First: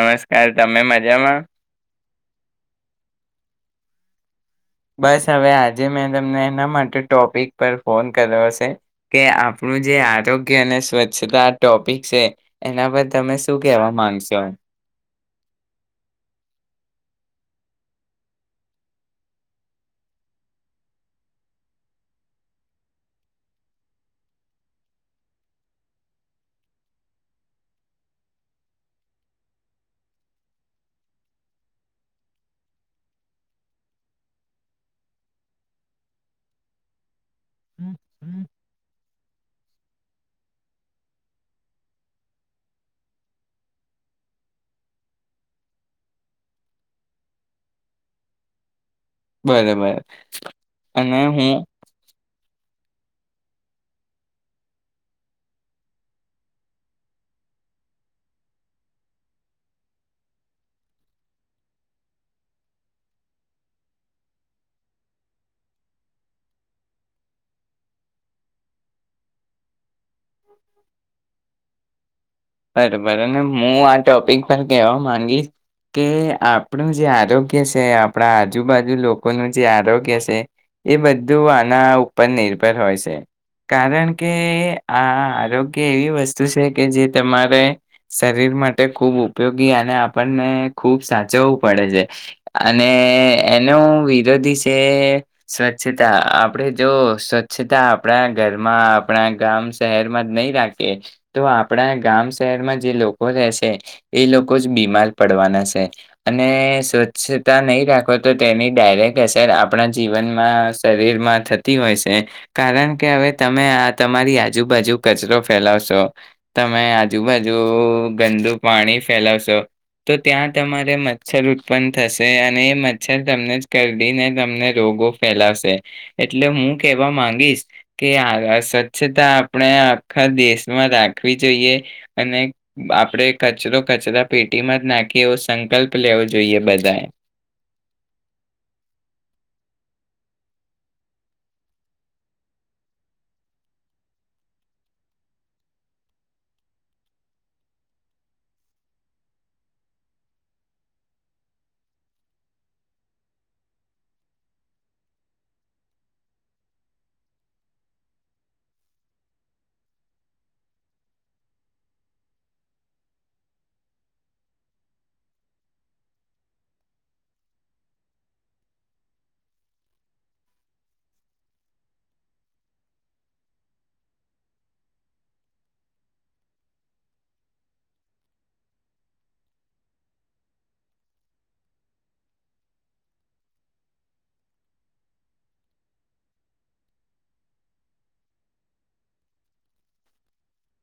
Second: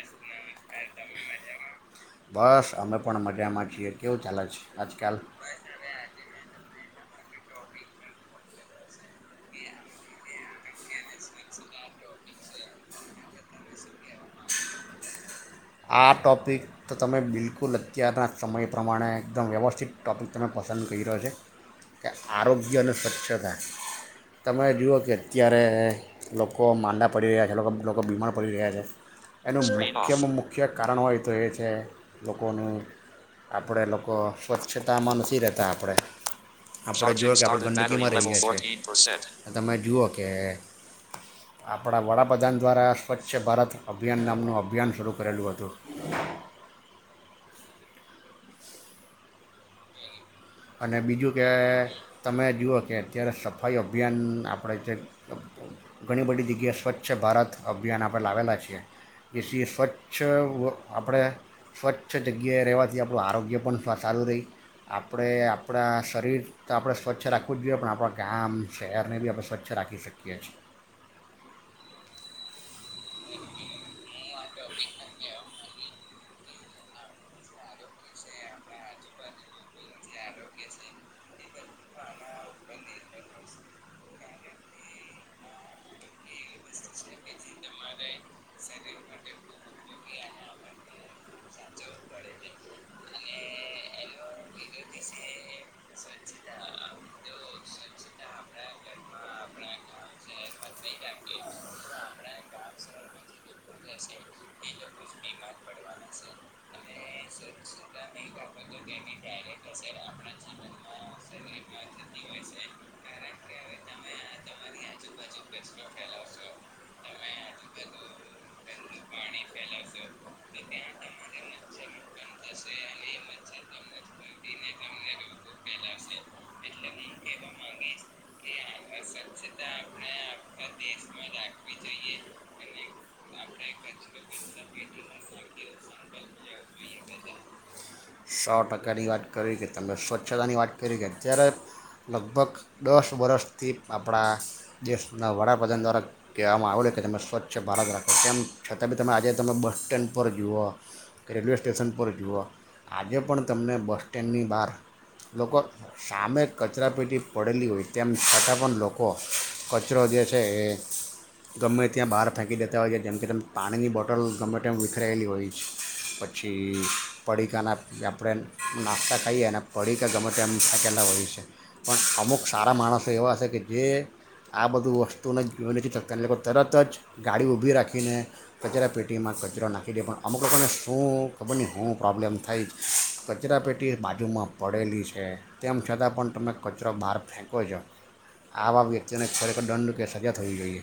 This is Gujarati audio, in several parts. નમસ્કાર તમે મજામાં બસ અમે પણ મજામાં છીએ કેવું ચાલે છે આજકાલ બસ હવે આજે મેં તમને એના માટે ટોપિક પર ફોન કર્યો છે કે આપણું જે આરોગ્ય અને સ્વચ્છતા ટોપિક છે એના પર તમે શું કેહેવા માંગશો આ ટૉપિક તો તમે બિલકુલ અત્યારના સમય પ્રમાણે એકદમ વ્યવસ્થિત ટૉપિક તમે પસંદ કરી રહ્યો છે કે આરોગ્ય અને સ્વચ્છતા તમે જુઓ કે અત્યારે લોકો માંદા પડી રહ્યા છે લોકો બીમાર પડી રહ્યા છે એનું મુખ્ય મુખ્ય કારણ હોય તો એ છે લોકોનું આપણે લોકો સ્વચ્છતામાં નથી રહેતા આપણે તમે જુઓ કે આપણા વડાપ્રધાન દ્વારા સ્વચ્છ ભારત અભિયાન નામનું અભિયાન સ્વરૂપ કરલું હતો બરોબર અને બીજું કે તમે જુઓ કે અત્યારે સફાઈ અભિયાન આપણે જે ઘણી બધી જગ્યાએ સ્વચ્છ ભારત અભિયાન આપણે લાવેલા છીએ જેથી સ્વચ્છ આપણે સ્વચ્છ જગ્યાએ રહેવાથી આપણું આરોગ્ય પણ સારું રહી આપ આપણે આપણા શરીર તો આપણે સ્વચ્છ રાખવું જ જોઈએ પણ આપણા ગામ શહેરને બી આપણે સ્વચ્છ રાખી શકીએ છે બરોબર અને હું આ ટોપિક પર કહેવા માંગીશ કે આપણું જે આરોગ્ય છે આપણા આજુબાજુ લોકોનું જે આરોગ્ય છે એ બધું આના ઉપર નિર્ભર હોય છે કારણ કે આ આરોગ્ય એવી વસ્તુ છે કે જે તમારે શરીર માટે ખૂબ ઉપયોગી અને આપણને ખૂબ સાચવવું પડે છે અને એનો વિરોધી છે સ્વચ્છતા આપણે જો સ્વચ્છતા આપણા ઘરમાં આપણા ગામ શહેરમાં જ નહીં રાખીએ તો. આપણા ગામ શહેરમાં જે લોકો રહેશે એ લોકો જ બીમાર પડવાના છે અને સ્વચ્છતા નહીં રાખો તો તેની ડાયરેક્ટ અસર આપણા જીવનમાં શરીરમાં થતી હોય છે કારણ કે હવે તમે આ તમારી આજુબાજુ કચરો ફેલાવશો. તમે આજુબાજુ ગંદુ પાણી ફેલાવશો તો ત્યાં તમારે મચ્છર ઉત્પન્ન થશે અને એ મચ્છર તમને જ કરીદીને તમને રોગો ફેલાવશે એટલે હું કેહેવા માંગીશ કે આ સ્વચ્છતા આપણે આખા દેશમાં રાખ. રાખવી જોઈએ અને આપણે કચરો કચરા પેટીમાં જ નાખીએ એવો સંકલ્પ લેવો જોઈએ બધાએ. સો ટકાની વાત કરી કે તમે સ્વચ્છતાની વાત કરી કે અત્યારે લગભગ દસ વર્ષથી આપણા દેશના વડાપ્રધાન દ્વારા કહેવામાં આવેલ કે તમે સ્વચ્છ ભારત રાખો તેમ છતાં બી તમે આજે તમે બસ સ્ટેન્ડ પર જુઓ કે રેલવે સ્ટેશન પર જુઓ. આજે પણ તમને બસ સ્ટેન્ડની બહાર લોકો સામે કચરાપેટી પડેલી હોય તેમ છતાં પણ લોકો કચરો જે છે એ ગમે ત્યાં બહાર ફેંકી દેતા હોય છે જેમ કે તેમ પાણીની બોટલ ગમે તેમ વિખરાયેલી હોય પછી પડીકાના. જે આપણે નાસ્તા ખાઈએ અને પડી કે ગમે એમ થાકેલા હોય છે પણ અમુક સારા માણસો એવા હ છે કે જે આ બધું વસ્તુને જો નથી થકતા એને લોકો તરત જ ગાડી ઊભી રાખીને કચરા પેટીમાં કચરો નાખી દે પણ અમુક લોકોને શું ખબર નહી હું પ્રોબ્લેમ થાય જ. કચરા પેટી બાજુમાં પડેલી છે તેમ છતાં પણ તમે કચરો બહાર ફેંકો છો આવા વ્યક્તિને ખરેખર દંડ કે સજા થ હોવી જોઈએ.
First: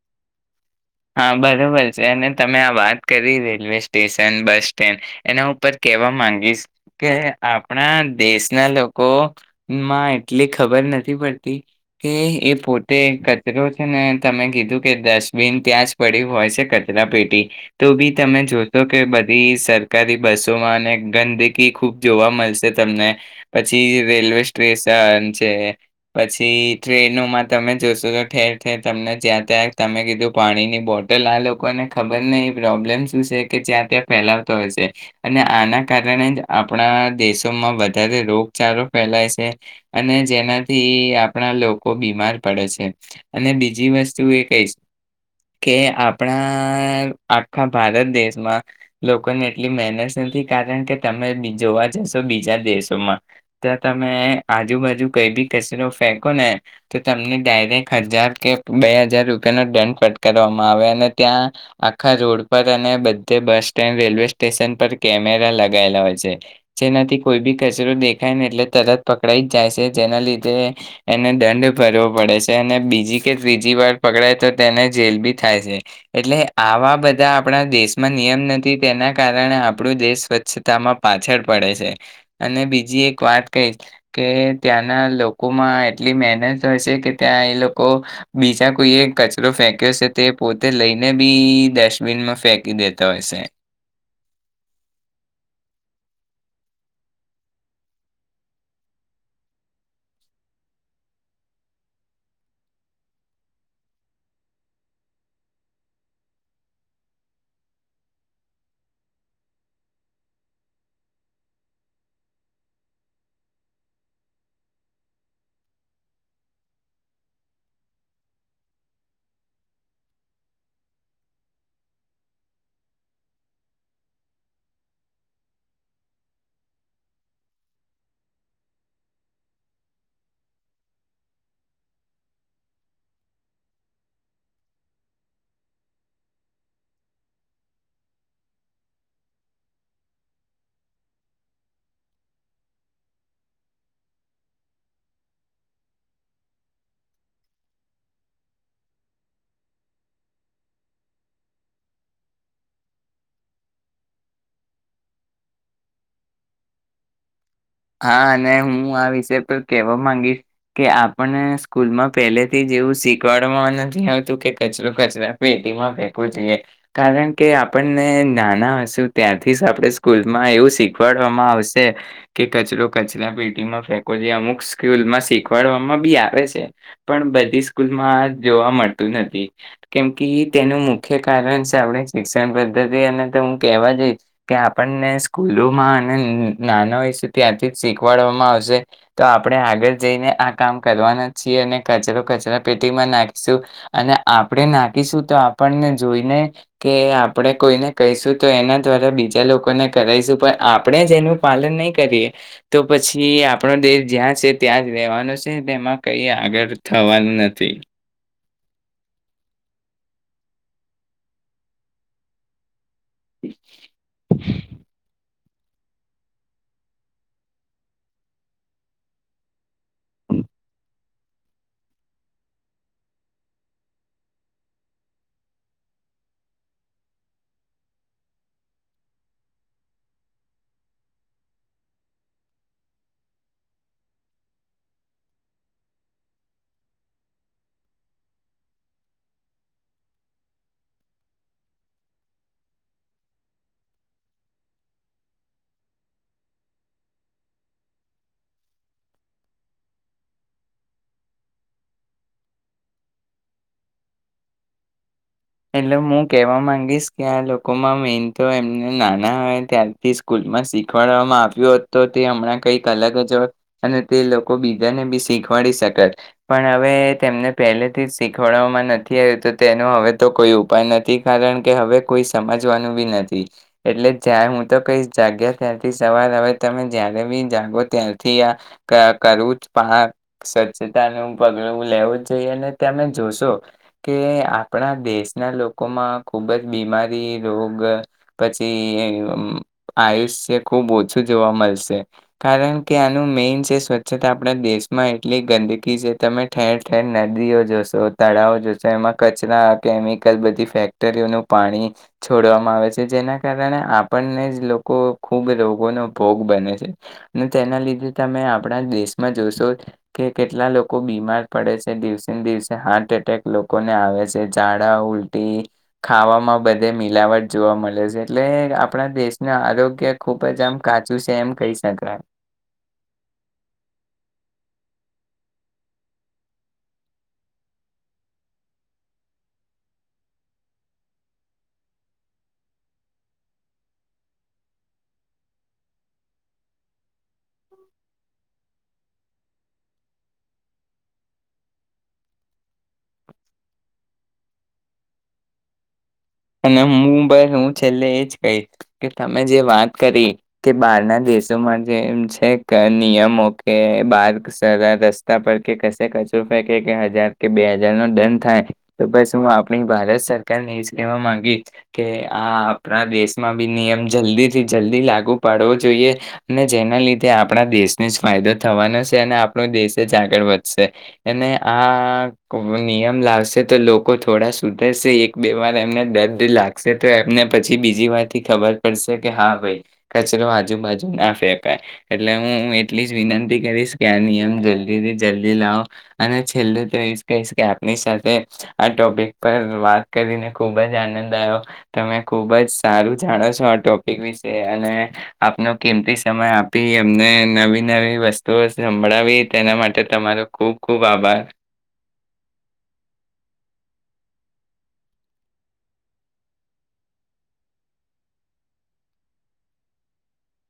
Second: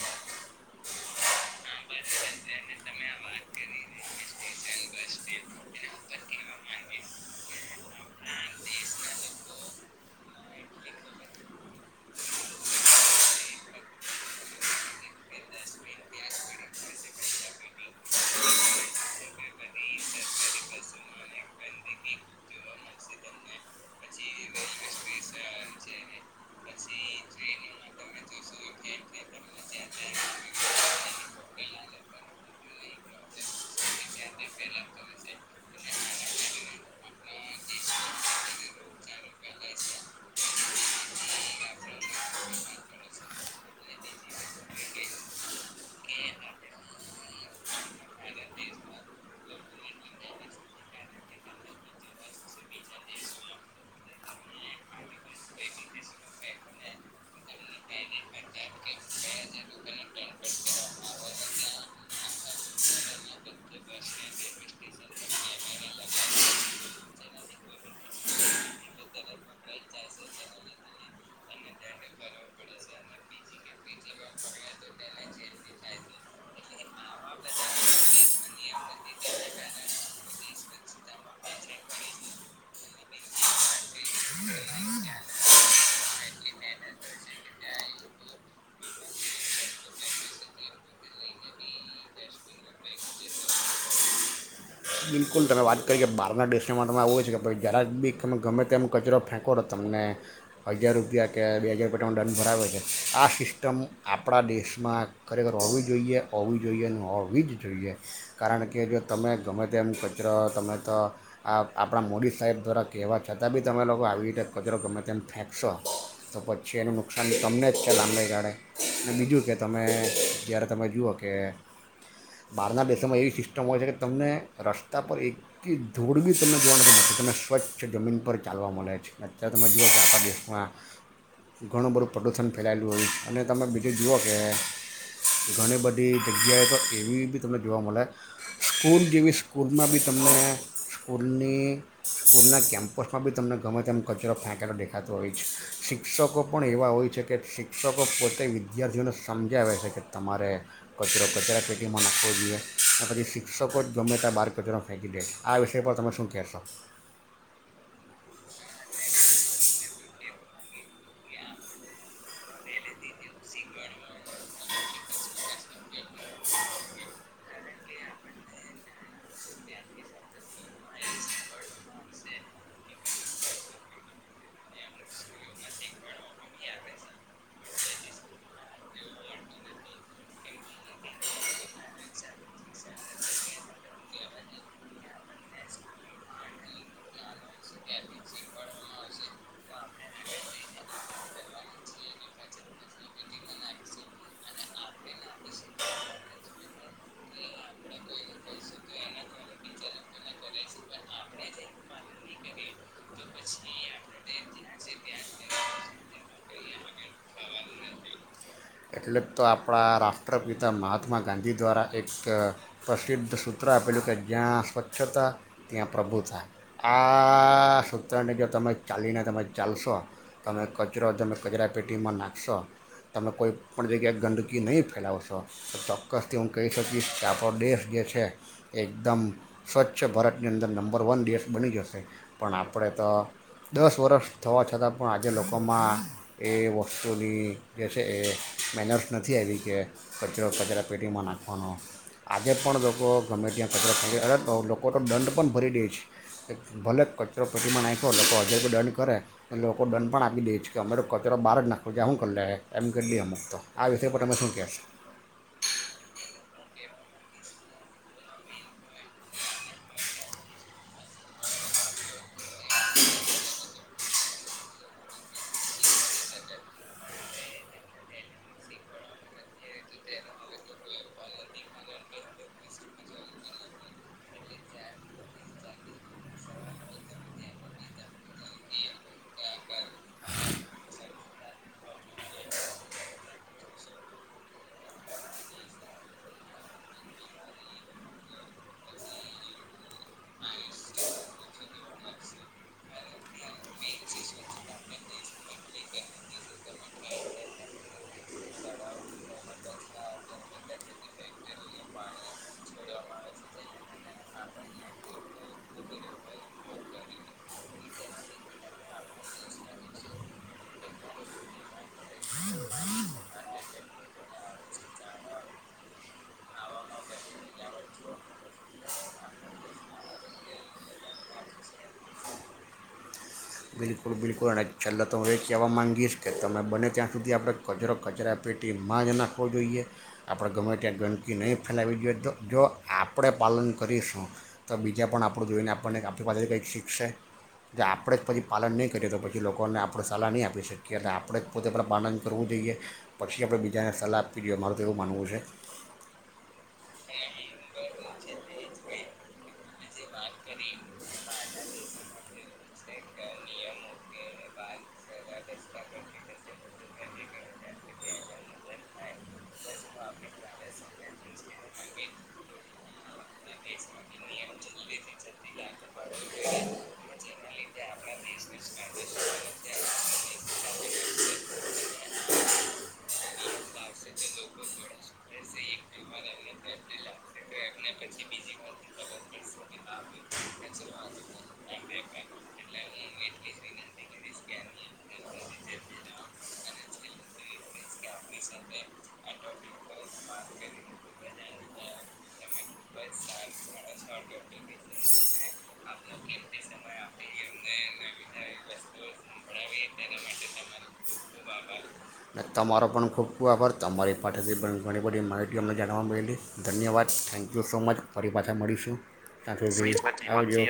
હા બરોબર છે અને તમે આ વાત કરી રેલવે સ્ટેશન બસ સ્ટેન્ડ એના ઉપર કેહેવા માંગીશ કે આપણા દેશના લોકોમાં એટલી ખબર નથી પડતી કે એ પોતે કચરો છે ને તમે કીધું કે ડસ્ટબિન. ત્યાં જ પડી્યું હોય છે કચરાપેટી તો બી તમે જોશો કે બધી સરકારી બસોમાં અને ગંદકી ખૂબ જોવા મળશે તમને પછી રેલવે સ્ટેશન છે પછી ટ્રેનોમાં તમે જોશો તો ઠેર ઠેર તમને જ્યાં ત્યાં તમે કીધું. પાણીની બોટલ આ લોકોને ખબર નહી એ પ્રોબ્લેમ શું છે કે જ્યાં ત્યાં ફેલાવતો હોય છે અને આના કારણે જ આપણા દેશોમાં વધારે રોગચળો ફેલાય છે અને જેનાથી આપણા લોકો બીમાર પડે છે અને બીજી વસ્તુ એ કઈ છે. કે આપણા આખા ભારત દેશમાં લોકોને એટલી મહેનત નથી કારણ કે તમે જોવા જશો બીજા દેશોમાં જો તમે આજુબાજુ કઈ બી કચરો ફેંકો ને તો તમને ડાયરેક્ટ હજાર કે બે હજાર રૂપિયાનોો દંડ. ફટકારવામાં આવે અને ત્યાં આખા રોડ પર અને બધે બસ સ્ટેન્ડ રેલવે સ્ટેશન પર કેમેરા લગાયેલા હોય છે જેનાથી કોઈ બી કચરો દેખાય ને એટલે તરત પકડાઈ જ જાય છે જેના લીધે એને દંડ ભરવો પડે છે અને બીજી કે ત્રીજી વાર પકડાય તો. તેને જેલ બી થાય છે એટલે આવા બધા આપણા દેશમાં નિયમ નથી તેના કારણે આપણું દેશ સ્વચ્છતામાં પાછળ પડે છે અને બીજી એક વાત કહીશ કે ત્યાંના લોકોમાં એટલી મહેનત હશે કે ત્યાં એ લોકો બીજા કોઈએ. કો ફેંક્યો છે તે પોતે લઈને બી ડસ્ટબિનમાં ફેંકી દેતા હયશે. બિલકુલ તમે વાત કરી કે બારના દેશોમાં તમારે એવું હોય છે કે ભાઈ જરાક બી તમે ગમે તેમ કચરો ફેંકો તોો તમને હજાર રૂપિયા કે બે હજાર રૂપિયા તમાં દંન ભરાવે છે આ સિસ્ટમ આપણા દેશમાં ખરેખર હોવી જોઈએ હોવી જોઈએ હોવી જ જોઈએ કારણ કે જો તમે. ગમે તેમ કચરો તમે તો આ આપણા મોદી સાહેબ દ્વારા કહેવા છતાં બી તમે લોકો આવી રીતે કચરો ગમે તેમ ફેંકશો તો પછી એનું નુકસાન તમને જ છે લાંબાાઈ ગાળે અને બીજું કે તમે જ્યારે તમે જુઓ કે બહારના દેશોમાં એવી સિસ્ટમ હોય છે કે. તમને રસ્તા પર એકલી ધૂળ બી તમને જોવા નથી મળતી તમને સ્વચ્છ જમીન પર ચાલવા મળે છે અત્યારે તમે જુઓ કે આપખણા દેશમાં ઘણું બધું પ્રદૂષણ ફેલાયેલું હોય અને તમે બીજું જુઓ કે ઘણી બધી જગ્યાએ તો એવી બી તમને જોવા મળે. સ્કૂલ જેવી સ્કૂલમાં બી તમને સ્કૂલની સ્કૂલના કેમ્પસમાં બી તમને ગમે તેમમ કચરો ફેંકેલો દેખાતો હોય છે શિક્ષકો પણ એવા હોય છે કે શિક્ષકો પોતે વિદ્યાર્થીઓને સમજાવે છે કે તમારે કચરો કચરા ચેટીમાં નાખવો જોઈએ અને પછી શ. સકો જ ગમે ત બાર કચરો ફેંકી દે આ વિષય પર તમે શું કહેશો.. હા અને હું આ વિષ પર કેહેવા માંગીશ કે આપણને સ્કૂલમાં પહેલેથી જ એવું શીખવાડવામાં નથી આવતું કે કચરો કચરા પેટીમાં ફેકવું જોઈએ કારણ કે આપણને નાના હશેુ ત્યાંથી જ આપણે સ્કૂલમાં એવું શીખવાડવામાં આવશે. કે કચરો કચરા પેટીમાં ફેકો જેઈ અમુક સ્કૂલમાં શીખવાડવામાં બી આવે છે પણ બધી સ્કૂલમાં આ જોવા મળતું નથી કેમ કે તેનું મુખ્ય કારણ છે આપણે શિક્ષણ પદ્ધતિ અને તો હું કહેવા જઈશ કે આપણને સ્કૂલોમાં અને નાનાય. ત્યાંથી જ શીખવાડવામાં આવશે તો આપણે આગળ જઈને આ કામ કરવાના છીએ અને કચરો કચરા પેટીમાં નાખીશું અને આપણે નાખીશું તો આપણને જોઈને કે આપણે કોઈને કહીશું તો એના દ્વારા બીજા લોકોને કરાવશું પણ આપણે જ એનું પાલન નહી. કરીએ તો પછી આપણો દેશ જ્યાં છે ત્યાં જ રેવાનો છે તેમાં કઈ આગળ થવાનું નથી. એટલે તો આપણા રાષ્ટ્રપિતા મહાત્મા ગાંધી દ્વારા એક. પ્રસિ્ધસૂત્ર આપેલું કે જ્ઞં સ્વચ્છતા. ત્યાં પ્રભુ થ આ સૂત્રને જો તમે ચાલીને તમે ચાલશો તમે કચરો તમે કચરા પેટીમાં નાખશો તમે કોઈ પણ જગ્યાએ ગંદકી નહીં ફેલાવશો તો ચોક્કસથી હું કહી શકીશ કે આપણો દેશ જે છે એ એકદમ સ્વચ્છ ભારતની અંદર નંબર વન દેશ બની જશે પણ આપણે તો દસ વર્ષ થવા છતાં પણ આજે લોકોમાં એ વસ્તુની જે છે એ મેનર્સ નથી આવી કે કચરો કચરા પેટીમાં નાખવાનો આજે પણ લોકો ગમે ત્યાં કચરો અરે લોકો તો દંડ પણ ભરી દે છે ભલે કચરો પેટીમાં નાખો લોકો હજે કોઈ દંડ કરે લોકો દંડ પણ આપી દે છે કે અમેરો તો કચરો બહાર જ નાખો જે હું કરી લે એમ કરી દઈ અમું તો આ વિષય પણ તમે શું કહેશો હેલો હું કહેવા માંગીશ કે આ લોકોમાં મેન તો એમને નાના ત્યારથી સ્કૂલમાં શીખવાડવામાં આવ્યું હોત તો તે હમણાં કંઈક અલગ જ હોય અને તે લોકો બીજાને બી શીખવાડી શક પણ હવે તેમને પહેલેથી જ શીખવાડવામાં નથી આવ્યું તો તેનું હવે તો કોઈ ઉપાય નથી કારણ કે હવે કોઈ સમજવાનું બી નથી એટલે જં હું તો કઈ જાગ્યા ત્યાંથી સવાર હવે તમે જ્યારે બી જાગો ત્યાંથી આ કરવું જ પાક સ્વચ્છતાનું પગલું લેવું જ જઈએ અને તમે જોશો કે આપણા દેશના લોકોમાં ખૂબ જ બીમારી રોગ પછી આયુષ્ય ખૂબ ઓછું જોવા મળશે કારણ કે આનું મેઇન છે સ્વચ્છતા આપણા દેશમાં એટલી ગંદકી છે તમે ઠેર ઠેર નદીઓ જોશો તળાવ જોશો એમાં કચરા કેમિકલ બધી ફેક્ટરીઓનું પાણી છોડવામાં આવે છે જેના કારણે આપણને જ લોકો ખૂબ રોગોનો ભોગ બને છે અને તેના લીધે તમે આપણા દેશમાં જોશો કે કેટલા લોકો બીમાર પડે છે દિવસે ને દિવસે હાર્ટ એટેક લોકોને આવે છે. ઝાડા ઉલટી ખાવામાં બધે મિલાવટ જોવા મળે છે એટલે આપણા દેશના આરોગ્ય ખુબ જ આમ કાચું છે એમ કહી શકાય બિલકુલ બિલકુલ અને છેલ્લા તો હું એ કહેવા મામાંગીશ કે તમે બને ત્યાં સુધી આપણે કચરો કચરા પેટીમાં જ નાખવો જોઈએ આપણે ગમે ત્યાં ગંદકી નહીં ફેલાવી જોઈએ તો જો આપણે પાલન કરીશું તો બીજા પણ આપણું જોઈને આપણને આપણી પાસેથી કંઈક શીખશે જો આપણે જ પછી પાલન નહીં કરીએ તો પછી લોકોને આપણે સલાહ નહીં આપી શકીએ અને આપણે જ પોતે પાલન કરવું જોઈએ પછી આપણે બીજાને સલાહ આપવી જોઈએ મારું તો એવું માનવું છે. અને હું બ હું છેલ્લે એજ કહીશ કે તમે જે વાત કરી કે બહારના દેશોમાં જેમ છે નિયમો કે બાર રસ્તા પર કે કશે કચરો ફેકે કે હજાર કે બે હજાર નો દંડ થાય તો બસ હું આપણી ભારત સરકારનેહી જ વા ગી કે આ આપણા દેશમાં બી નિયમ જલ્દી થી જલ્દી લાગુ પાડવો જોઈએ અને જેના લીધે આપણા દેશને જ ફાયદો થવાનો છે અને આપણો દેશ જ આગળ વધશે અને આ નિયમ લાવશે તો લોકો થોડા સુધરશે એક બે વાર એને દર્ લાગ તો એમને પછી બીજી વારથી ખબર પડશે કે હા ભાઈ કચરો આજુબાજુ ના ફેંકાય એટલે હું એટલી જ વિનંતી કરીશ કે આ નિયમ જલ્દી થી જલ્દી લાવ અને છેલ્લું તો એ જ કહીશ કે આપની સાથે આ ટોપિક પર વાત કરીને ખૂબ જ આનંદ આવ્યો તમે ખૂબ જ સારું જાણો છો આ ટોપિક વિશે અને આપનો કિંમતી સમય આપી એમને નવી નવી વસ્તુઓ સંભળાવી તેના માટે તમારો ખૂબ ખૂબ આભાર તમારો પણ ખૂબ ખૂબ આભાર તમારી પાસેથી પણ ઘણી બધી માહિતી અમને જાણવા મળેલી ધન્યવાદ થેન્ક યુ સો મચ ફરી પાછા મળીશું ત્યાં જો